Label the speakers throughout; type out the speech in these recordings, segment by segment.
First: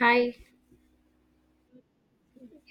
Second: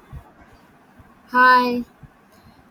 Speaker 1: Hi,
Speaker 2: Hi,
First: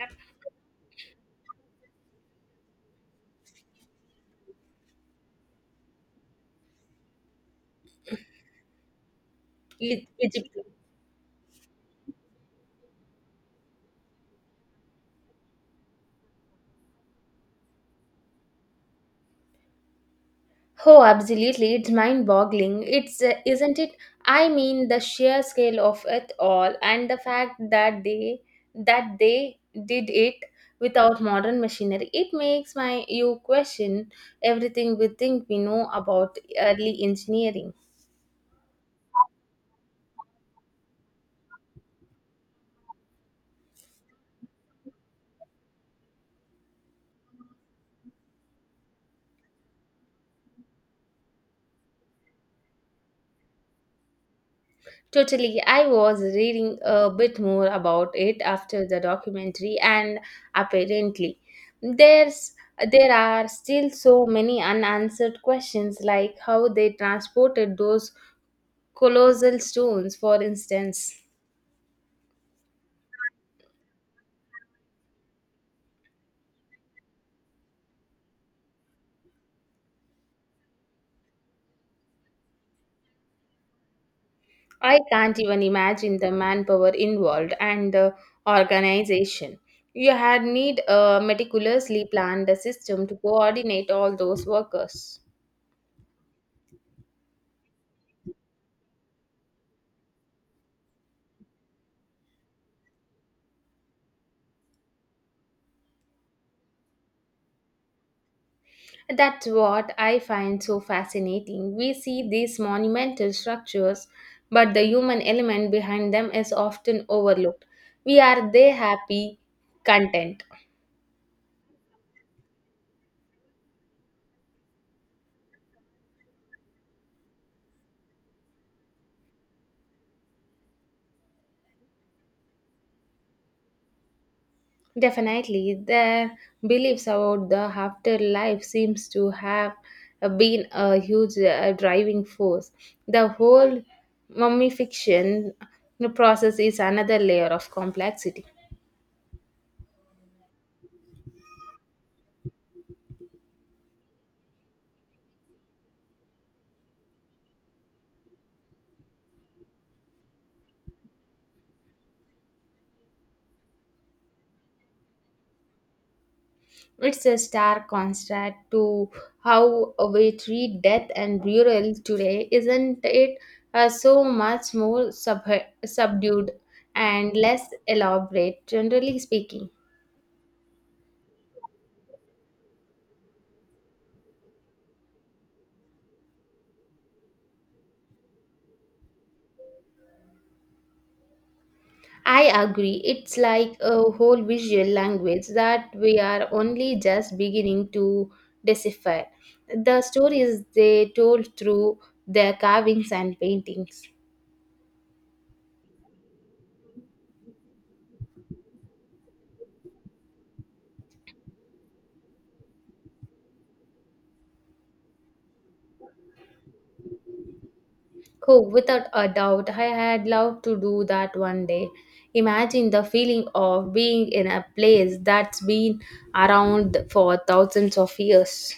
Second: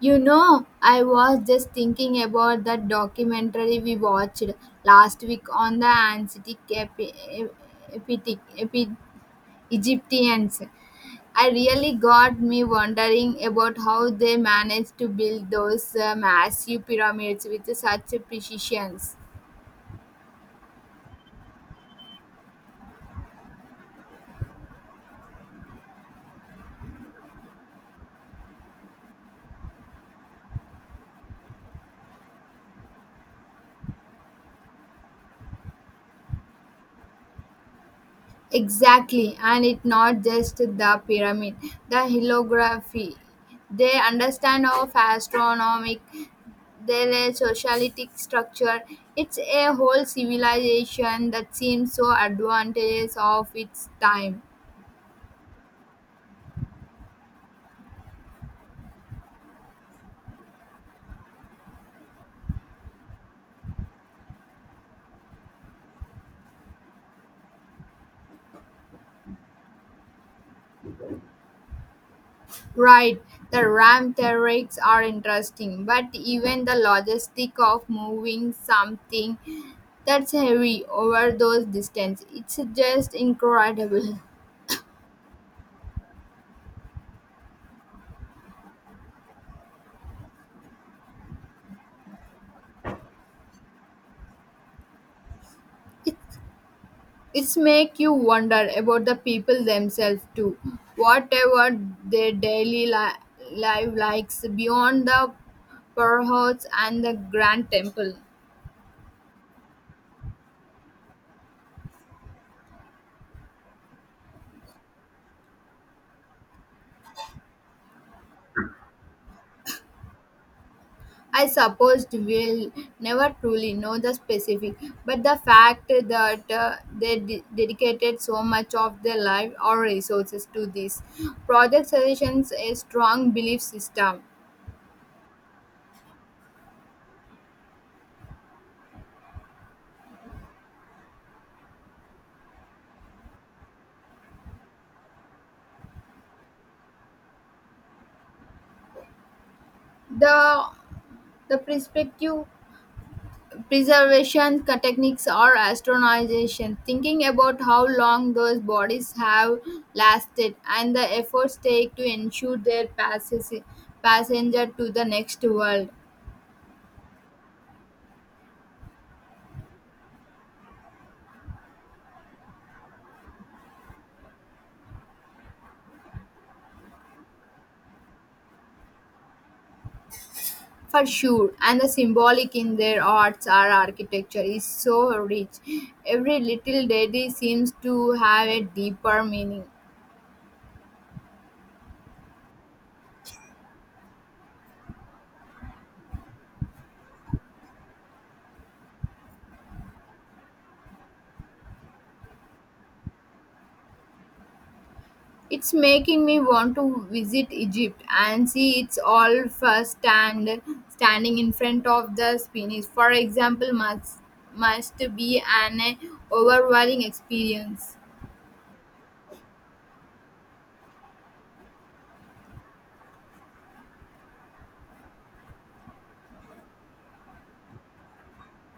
Speaker 2: you know, I was just thinking about that documentary we watched last week on the ancient Epitic- Epi-
Speaker 1: E- Egypt.
Speaker 2: Egyptians. I really got me wondering about how they managed to build those massive pyramids with such precision.
Speaker 1: Oh, absolutely. It's mind-boggling. It's Isn't it? I mean, the sheer scale of it all, and the fact that they did it without modern machinery. It makes my you question everything we think we know about early engineering.
Speaker 2: Exactly, and it's not just the pyramid, the holography. They understand of astronomic, their socialistic structure. It's a whole civilization that seems so advantageous of its time.
Speaker 1: Totally. I was reading a bit more about it after the documentary, and apparently, there's there are still so many unanswered questions, like how they transported those colossal stones, for instance.
Speaker 2: Right, the RAM theories are interesting, but even the logistic of moving something that's heavy over those distances, it's just incredible.
Speaker 1: I can't even imagine the manpower involved and the organization. You had need a meticulously planned system to coordinate all those workers.
Speaker 2: It's make you wonder about the people themselves too. Whatever their daily life likes beyond the perhots and the grand temple.
Speaker 1: That's what I find so fascinating. We see these monumental structures, but the human element behind them is often overlooked. We are they happy, content.
Speaker 2: I suppose we'll never truly know the specific, but the fact that they dedicated so much of their life or resources to this project suggests a strong belief system.
Speaker 1: Definitely, their beliefs about the afterlife seems to have been a huge driving force. The whole mummification process is another layer of complexity.
Speaker 2: The the perspective preservation techniques or astronomization, thinking about how long those bodies have lasted and the efforts take to ensure their passage, passenger to the next world.
Speaker 1: It's a stark contrast to how we treat death and burial today, isn't it? So much more subdued and less elaborate, generally speaking.
Speaker 2: For sure, and the symbolic in their arts or architecture is so rich. Every little deity seems to have a deeper meaning.
Speaker 1: I agree. It's like a whole visual language that we are only just beginning to decipher. The stories they told through their carvings and paintings.
Speaker 2: It's making me want to visit Egypt and see it's all firsthand standing in front of the sphinx. For example, must be an overwhelming experience.
Speaker 1: Oh, without a doubt, I had loved to do that one day. Imagine the feeling of being in a place that's been around for thousands of years.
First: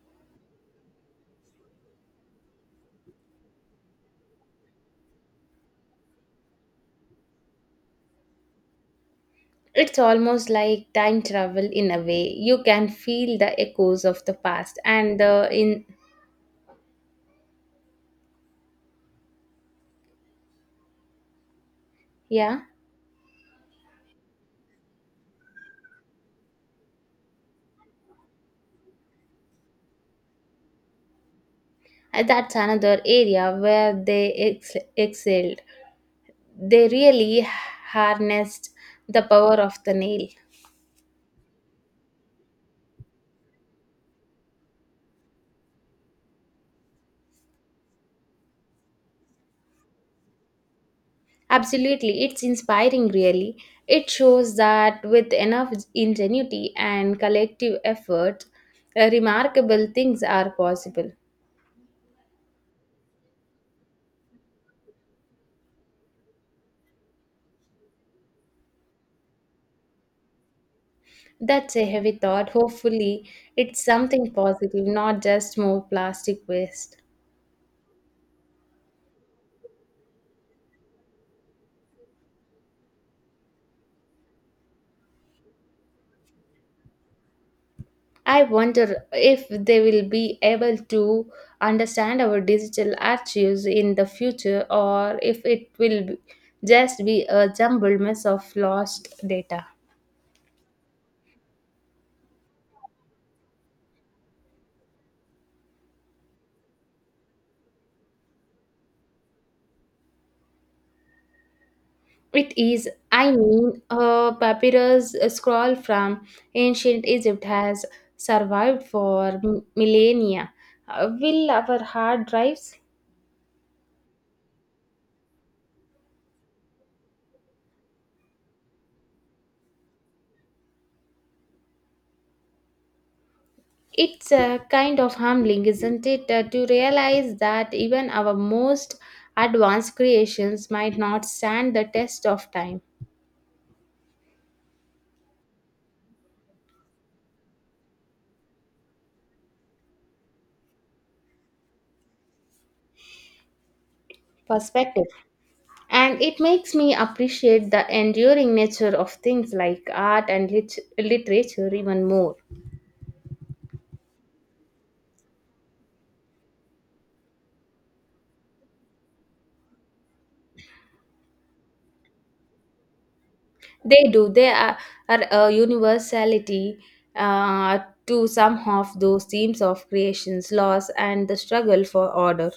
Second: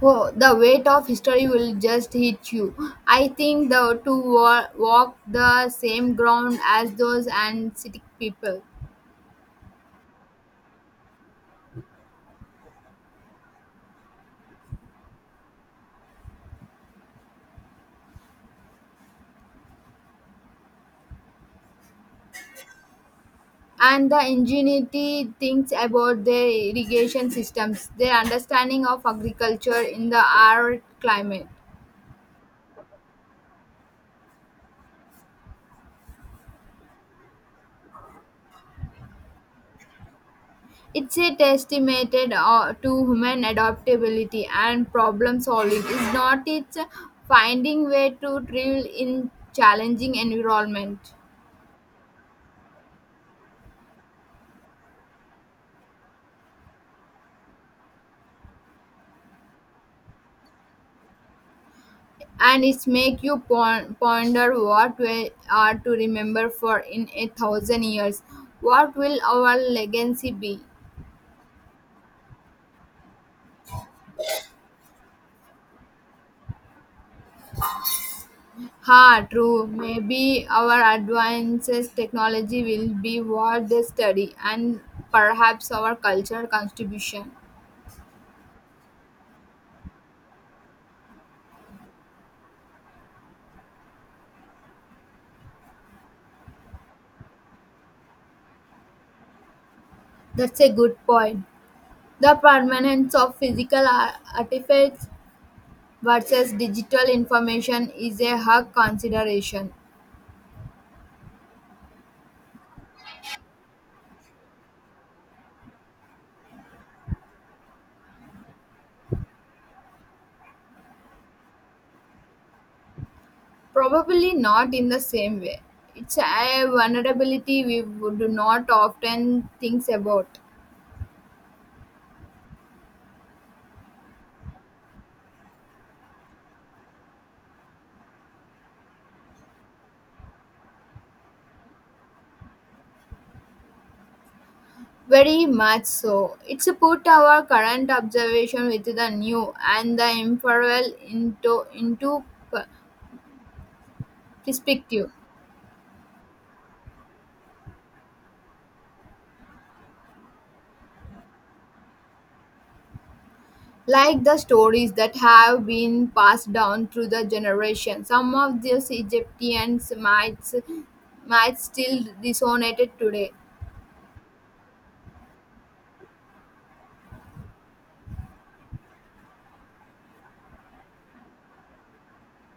Speaker 2: Oh, the weight of history will just hit you. I think the to walk the same ground as those and Antarctic people.
Speaker 1: It's almost like time travel in a way. You can feel the echoes of the past and the in yeah,
Speaker 2: And the ingenuity thinks about their irrigation systems, their understanding of agriculture in the arid climate.
Speaker 1: and that's another area where they excelled. They really harnessed the power of the nail.
Speaker 2: It's a testament to human adaptability and problem solving. Is not it's finding way to thrive in challenging environment,
Speaker 1: Absolutely, it's inspiring, really. It shows that with enough ingenuity and collective effort, remarkable things are possible.
Speaker 2: and it's make you ponder what we are to remember for in a thousand years. What will our legacy be?
Speaker 1: That's a heavy thought. Hopefully, it's something positive, not just more plastic waste.
Speaker 2: Ha, true. Maybe our advances technology will be what they study and perhaps our cultural contribution.
Speaker 1: I wonder if they will be able to understand our digital archives in the future or if it will be- just be a jumbled mess of lost data.
Speaker 2: That's a good point. The permanence of physical artifacts versus digital information is a hard consideration.
Speaker 1: It is, I mean, a papyrus scroll from ancient Egypt has survived for millennia. Will our hard drives?
Speaker 2: Probably not in the same way. It's a vulnerability we would not often think about.
Speaker 1: It's kind of humbling, isn't it, to realize that even our most advanced creations might not stand the test of time
Speaker 2: Very much so. It's a put our current observation with the new and the imperil into p-
Speaker 1: perspective.
Speaker 2: perspective.
Speaker 1: And it makes me appreciate the enduring nature of things like art and literature even more.
Speaker 2: Like the stories that have been passed down through the generation, some of these Egyptians might still resonate today.
Speaker 1: They do. Are a universality uh, to some of those themes of creation's loss and the struggle for order.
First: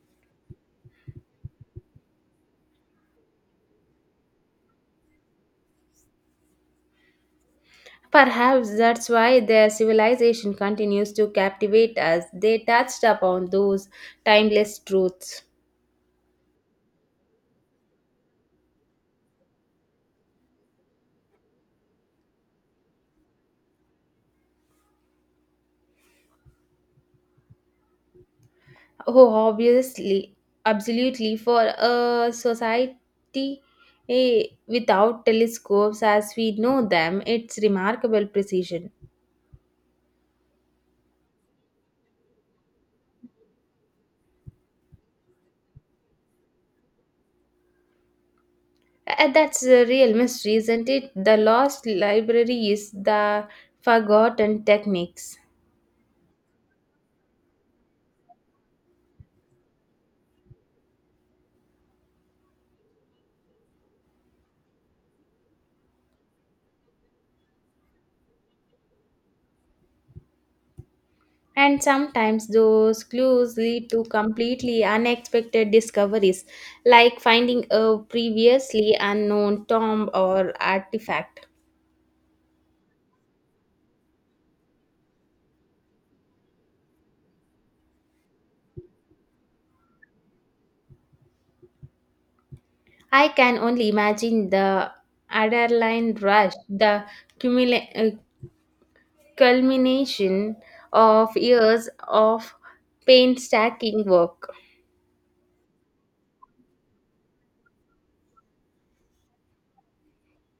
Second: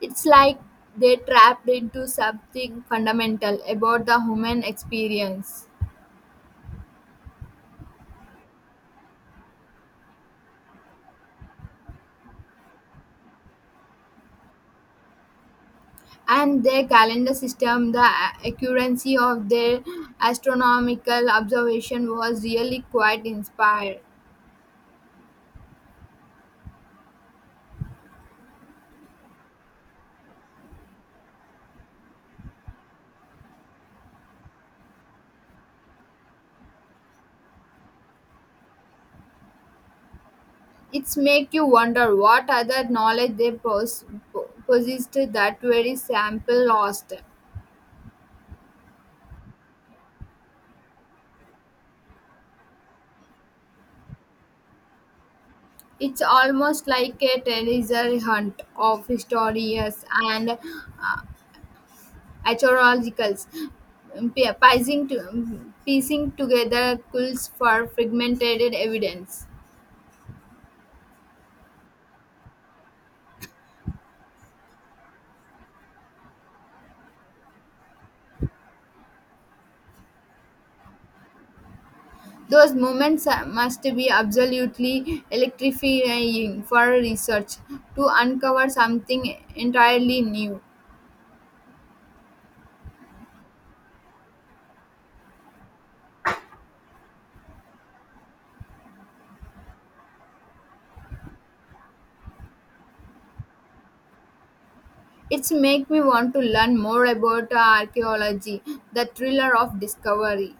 Speaker 2: It's like they trapped into something fundamental about the human experience.
Speaker 1: Perhaps that's why their civilization continues to captivate us. They touched upon those timeless truths.
Speaker 2: And their calendar system, the accuracy of their astronomical observation was really quite inspired.
Speaker 1: Oh, obviously, absolutely, for a society eh, without telescopes as we know them, it's remarkable precision.
Speaker 2: It's make you wonder what other knowledge they possessed that very sample lost.
Speaker 1: That's a real mystery, isn't it? The lost library is the forgotten techniques.
Speaker 2: It's almost like a treasure hunt of historians and archaeologicals piecing together clues for fragmented evidence.
Speaker 1: And sometimes those clues lead to completely unexpected discoveries, like finding a previously unknown tomb or artifact.
Speaker 2: Those moments must be absolutely electrifying for research to uncover something entirely new.
Speaker 1: I can only imagine the adrenaline rush, the cumula- uh, culmination of years of painstaking work.
Speaker 2: It's make me want to learn more about archaeology, the thriller of discovery.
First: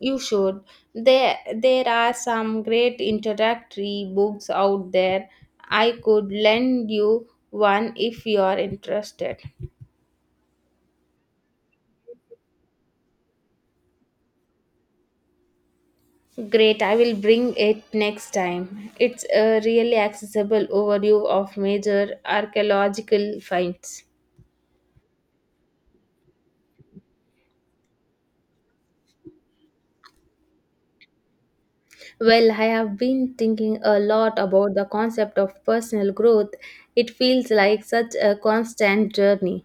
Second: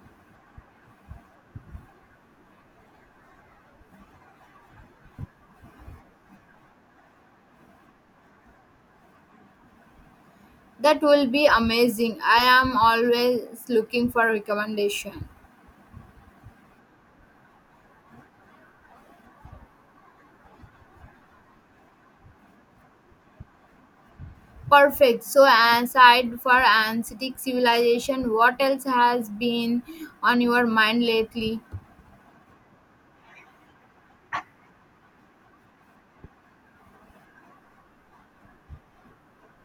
Speaker 1: You should. There are some great introductory books out there. I could lend you one if you are interested.
Speaker 2: That will be amazing. I am always looking for recommendation.
Speaker 1: Great, I will bring it next time. It's a really accessible overview of major archaeological finds.
Speaker 2: Perfect. So aside for ancient civilization, what else has been on your mind lately?
Speaker 1: Well, I have been thinking a lot about the concept of personal growth. It feels like such a constant journey.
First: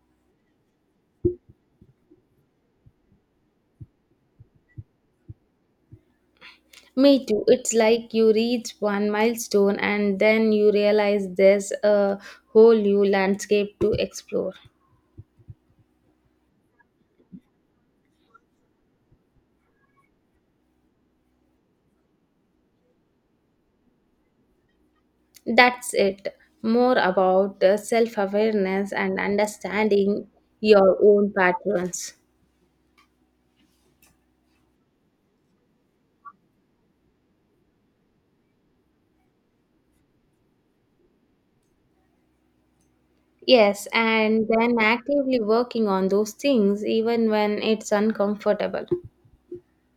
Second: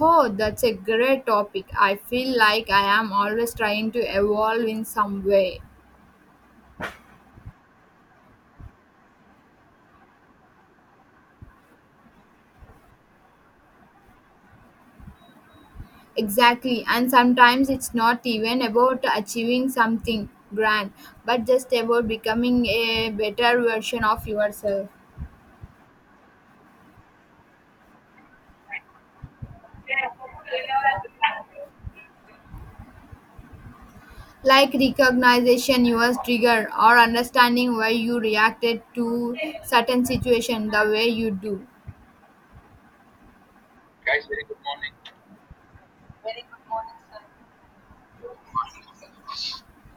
Speaker 2: Oh, that's a great topic. I feel like I am always trying to evolve in some way.
Speaker 1: Me too. It's like you reach one milestone and then you realize there's a whole new landscape to explore.
Speaker 2: Exactly. And sometimes it's not even about achieving something grand, but just about becoming a better version of yourself.
Speaker 1: That's it. More about self awareness and understanding your own patterns.
Speaker 2: Like recognition your trigger or understanding why you reacted to certain situation the way you do.
Speaker 1: Yes, and then actively working on those things even when it's uncomfortable.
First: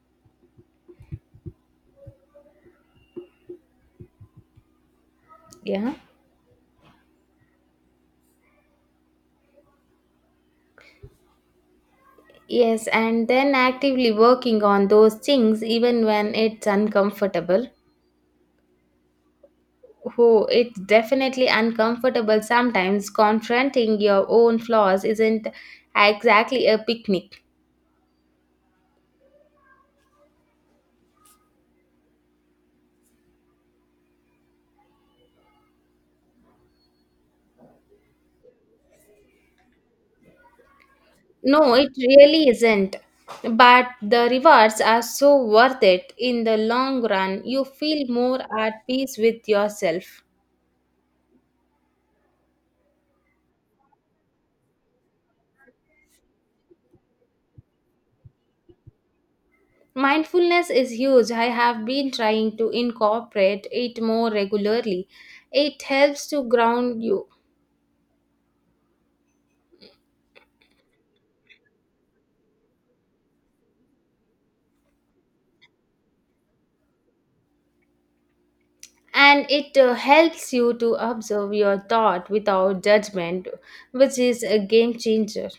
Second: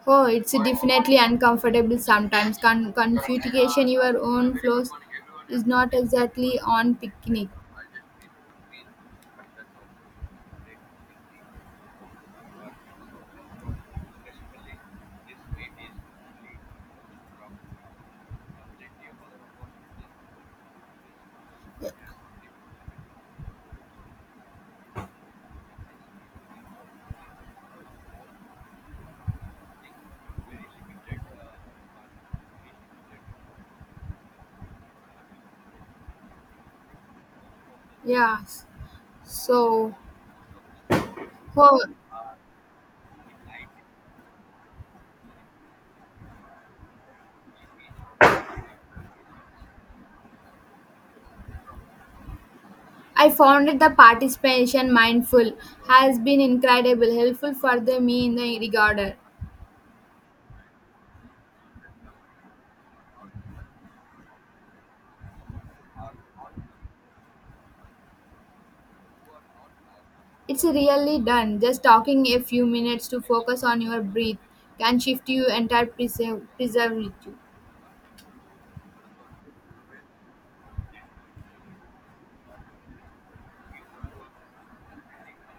Speaker 2: Oh, it's definitely uncomfortable sometimes. Configuration your own flows is
Speaker 1: Yeah.
Speaker 2: not exactly on picnic.
Speaker 1: Yes, and then actively working on those things even when it's uncomfortable. Oh, it's definitely uncomfortable sometimes confronting your own flaws isn't exactly a picnic.
Speaker 2: Yeah. So,
Speaker 1: No,
Speaker 2: oh,
Speaker 1: it really isn't, but the rewards are so worth it in the long run. You feel more at peace with yourself.
Speaker 2: I found that the participation mindful has been incredible helpful for the me in the regarder.
Speaker 1: Mindfulness is huge. I have been trying to incorporate it more regularly. It helps to ground you.
Speaker 2: It's really done. Just talking a few minutes to focus on your breath can shift you entire preserve you.
Speaker 1: And it helps you to observe your thought without judgment, which is a game changer.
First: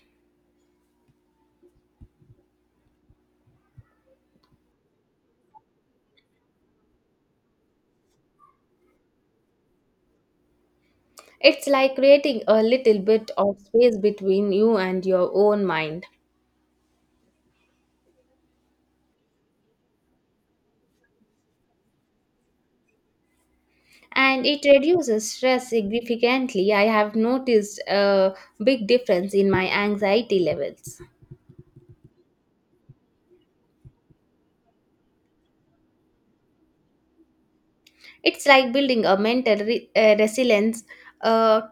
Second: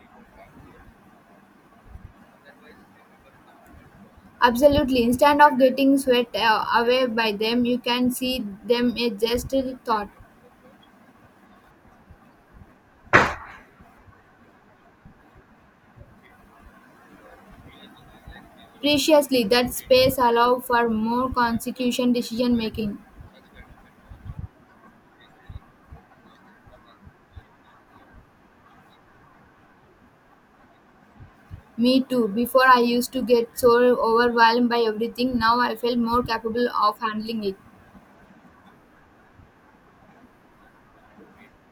Speaker 2: Absolutely. Instead of getting swept away by them, you can see them as just a thought.
Speaker 1: It's like creating a little bit of space between you and your own mind.
Speaker 2: Preciously, that space allows for more consecution decision making.
Speaker 1: And it reduces stress significantly. I have noticed a big difference in my anxiety levels.
Speaker 2: Me too. Before I used to get so overwhelmed by everything, now I feel more capable of handling it.
Speaker 1: It's like building a mental resilience, a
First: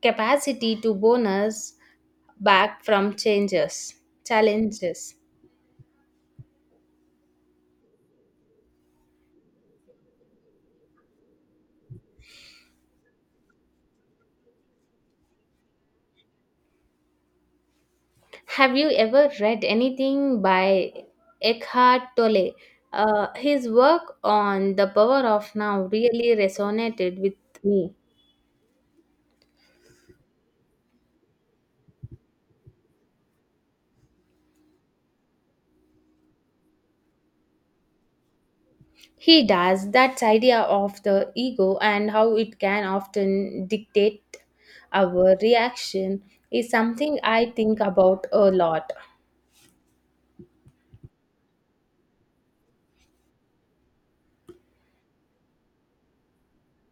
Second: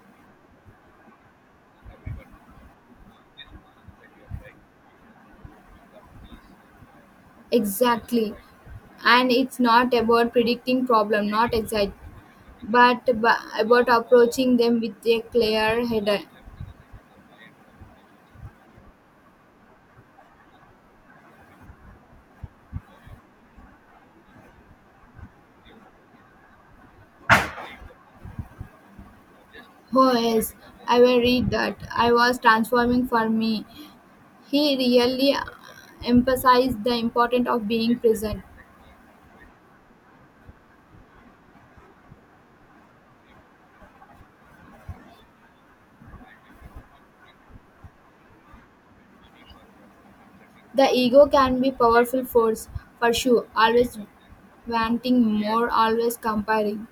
Speaker 1: capacity to bonus back from changes, challenges.
Speaker 2: Exactly. And it's not about predicting problem, not exact, but about approaching them with a clear head.
Speaker 1: Have you ever read anything by Eckhart Tolle? His work on the power of now really resonated with me.
Speaker 2: Oh yes, I will read that. I was transforming for me. He really emphasized the importance of being present.
Speaker 1: He does that idea of the ego and how it can often dictate our reaction is something I think about a lot.
Speaker 2: The ego can be powerful force for sure, always wanting more, always comparing.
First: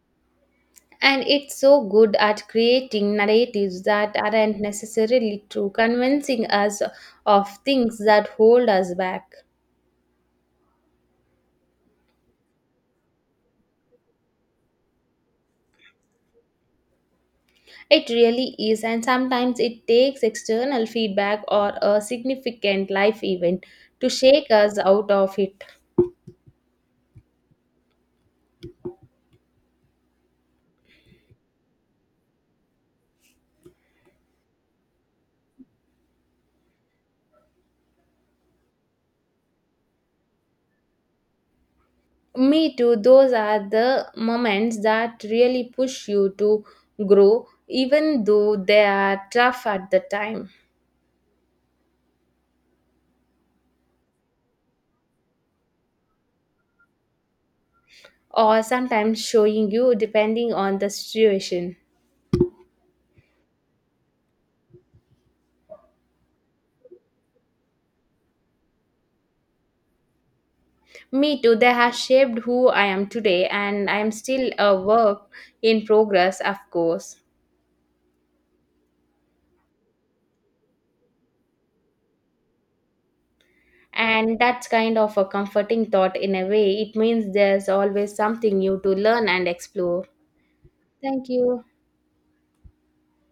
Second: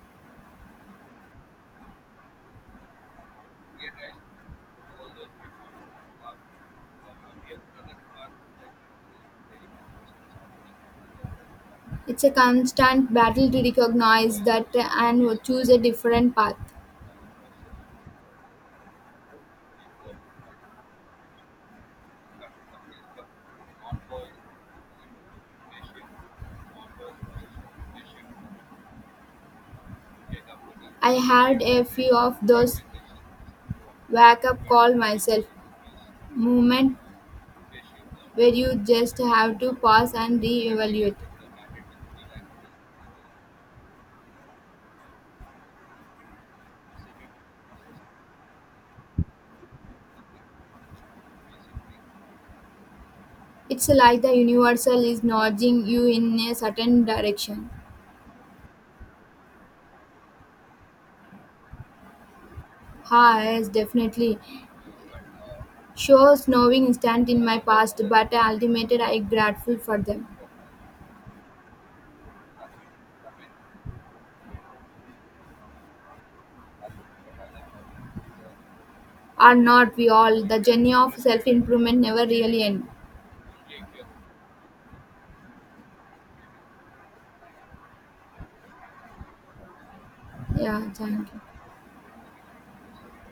Speaker 1: And it's so good at creating narratives that aren't necessarily true, convincing us of things that hold us back.
Speaker 2: It's a constant battle to recognize that and choose a different path.
Speaker 1: It really is, and sometimes it takes external feedback or a significant life event to shake us out of it.
Speaker 2: I had a few of those wake up call myself moment where you just have to pause and re-evaluate.
Speaker 1: Me too, those are the moments that really push you to grow, even though they are tough at the time,
Speaker 2: It's like the universal is nudging you in a certain direction.
Speaker 1: or sometimes showing you depending on the situation.
Speaker 2: Yes, definitely. Sure, snowing instant in my past, but ultimately I grateful for them.
Speaker 1: Me too, they have shaped who I am today, and I am still a work in progress, of course.
Speaker 2: Are not we all? The journey of self improvement never really end.
Speaker 1: And that's kind of a comforting thought in a way. It means there's always something new to learn and explore.
Speaker 2: Yeah, thank
Speaker 1: Thank
Speaker 2: you.
Speaker 1: you.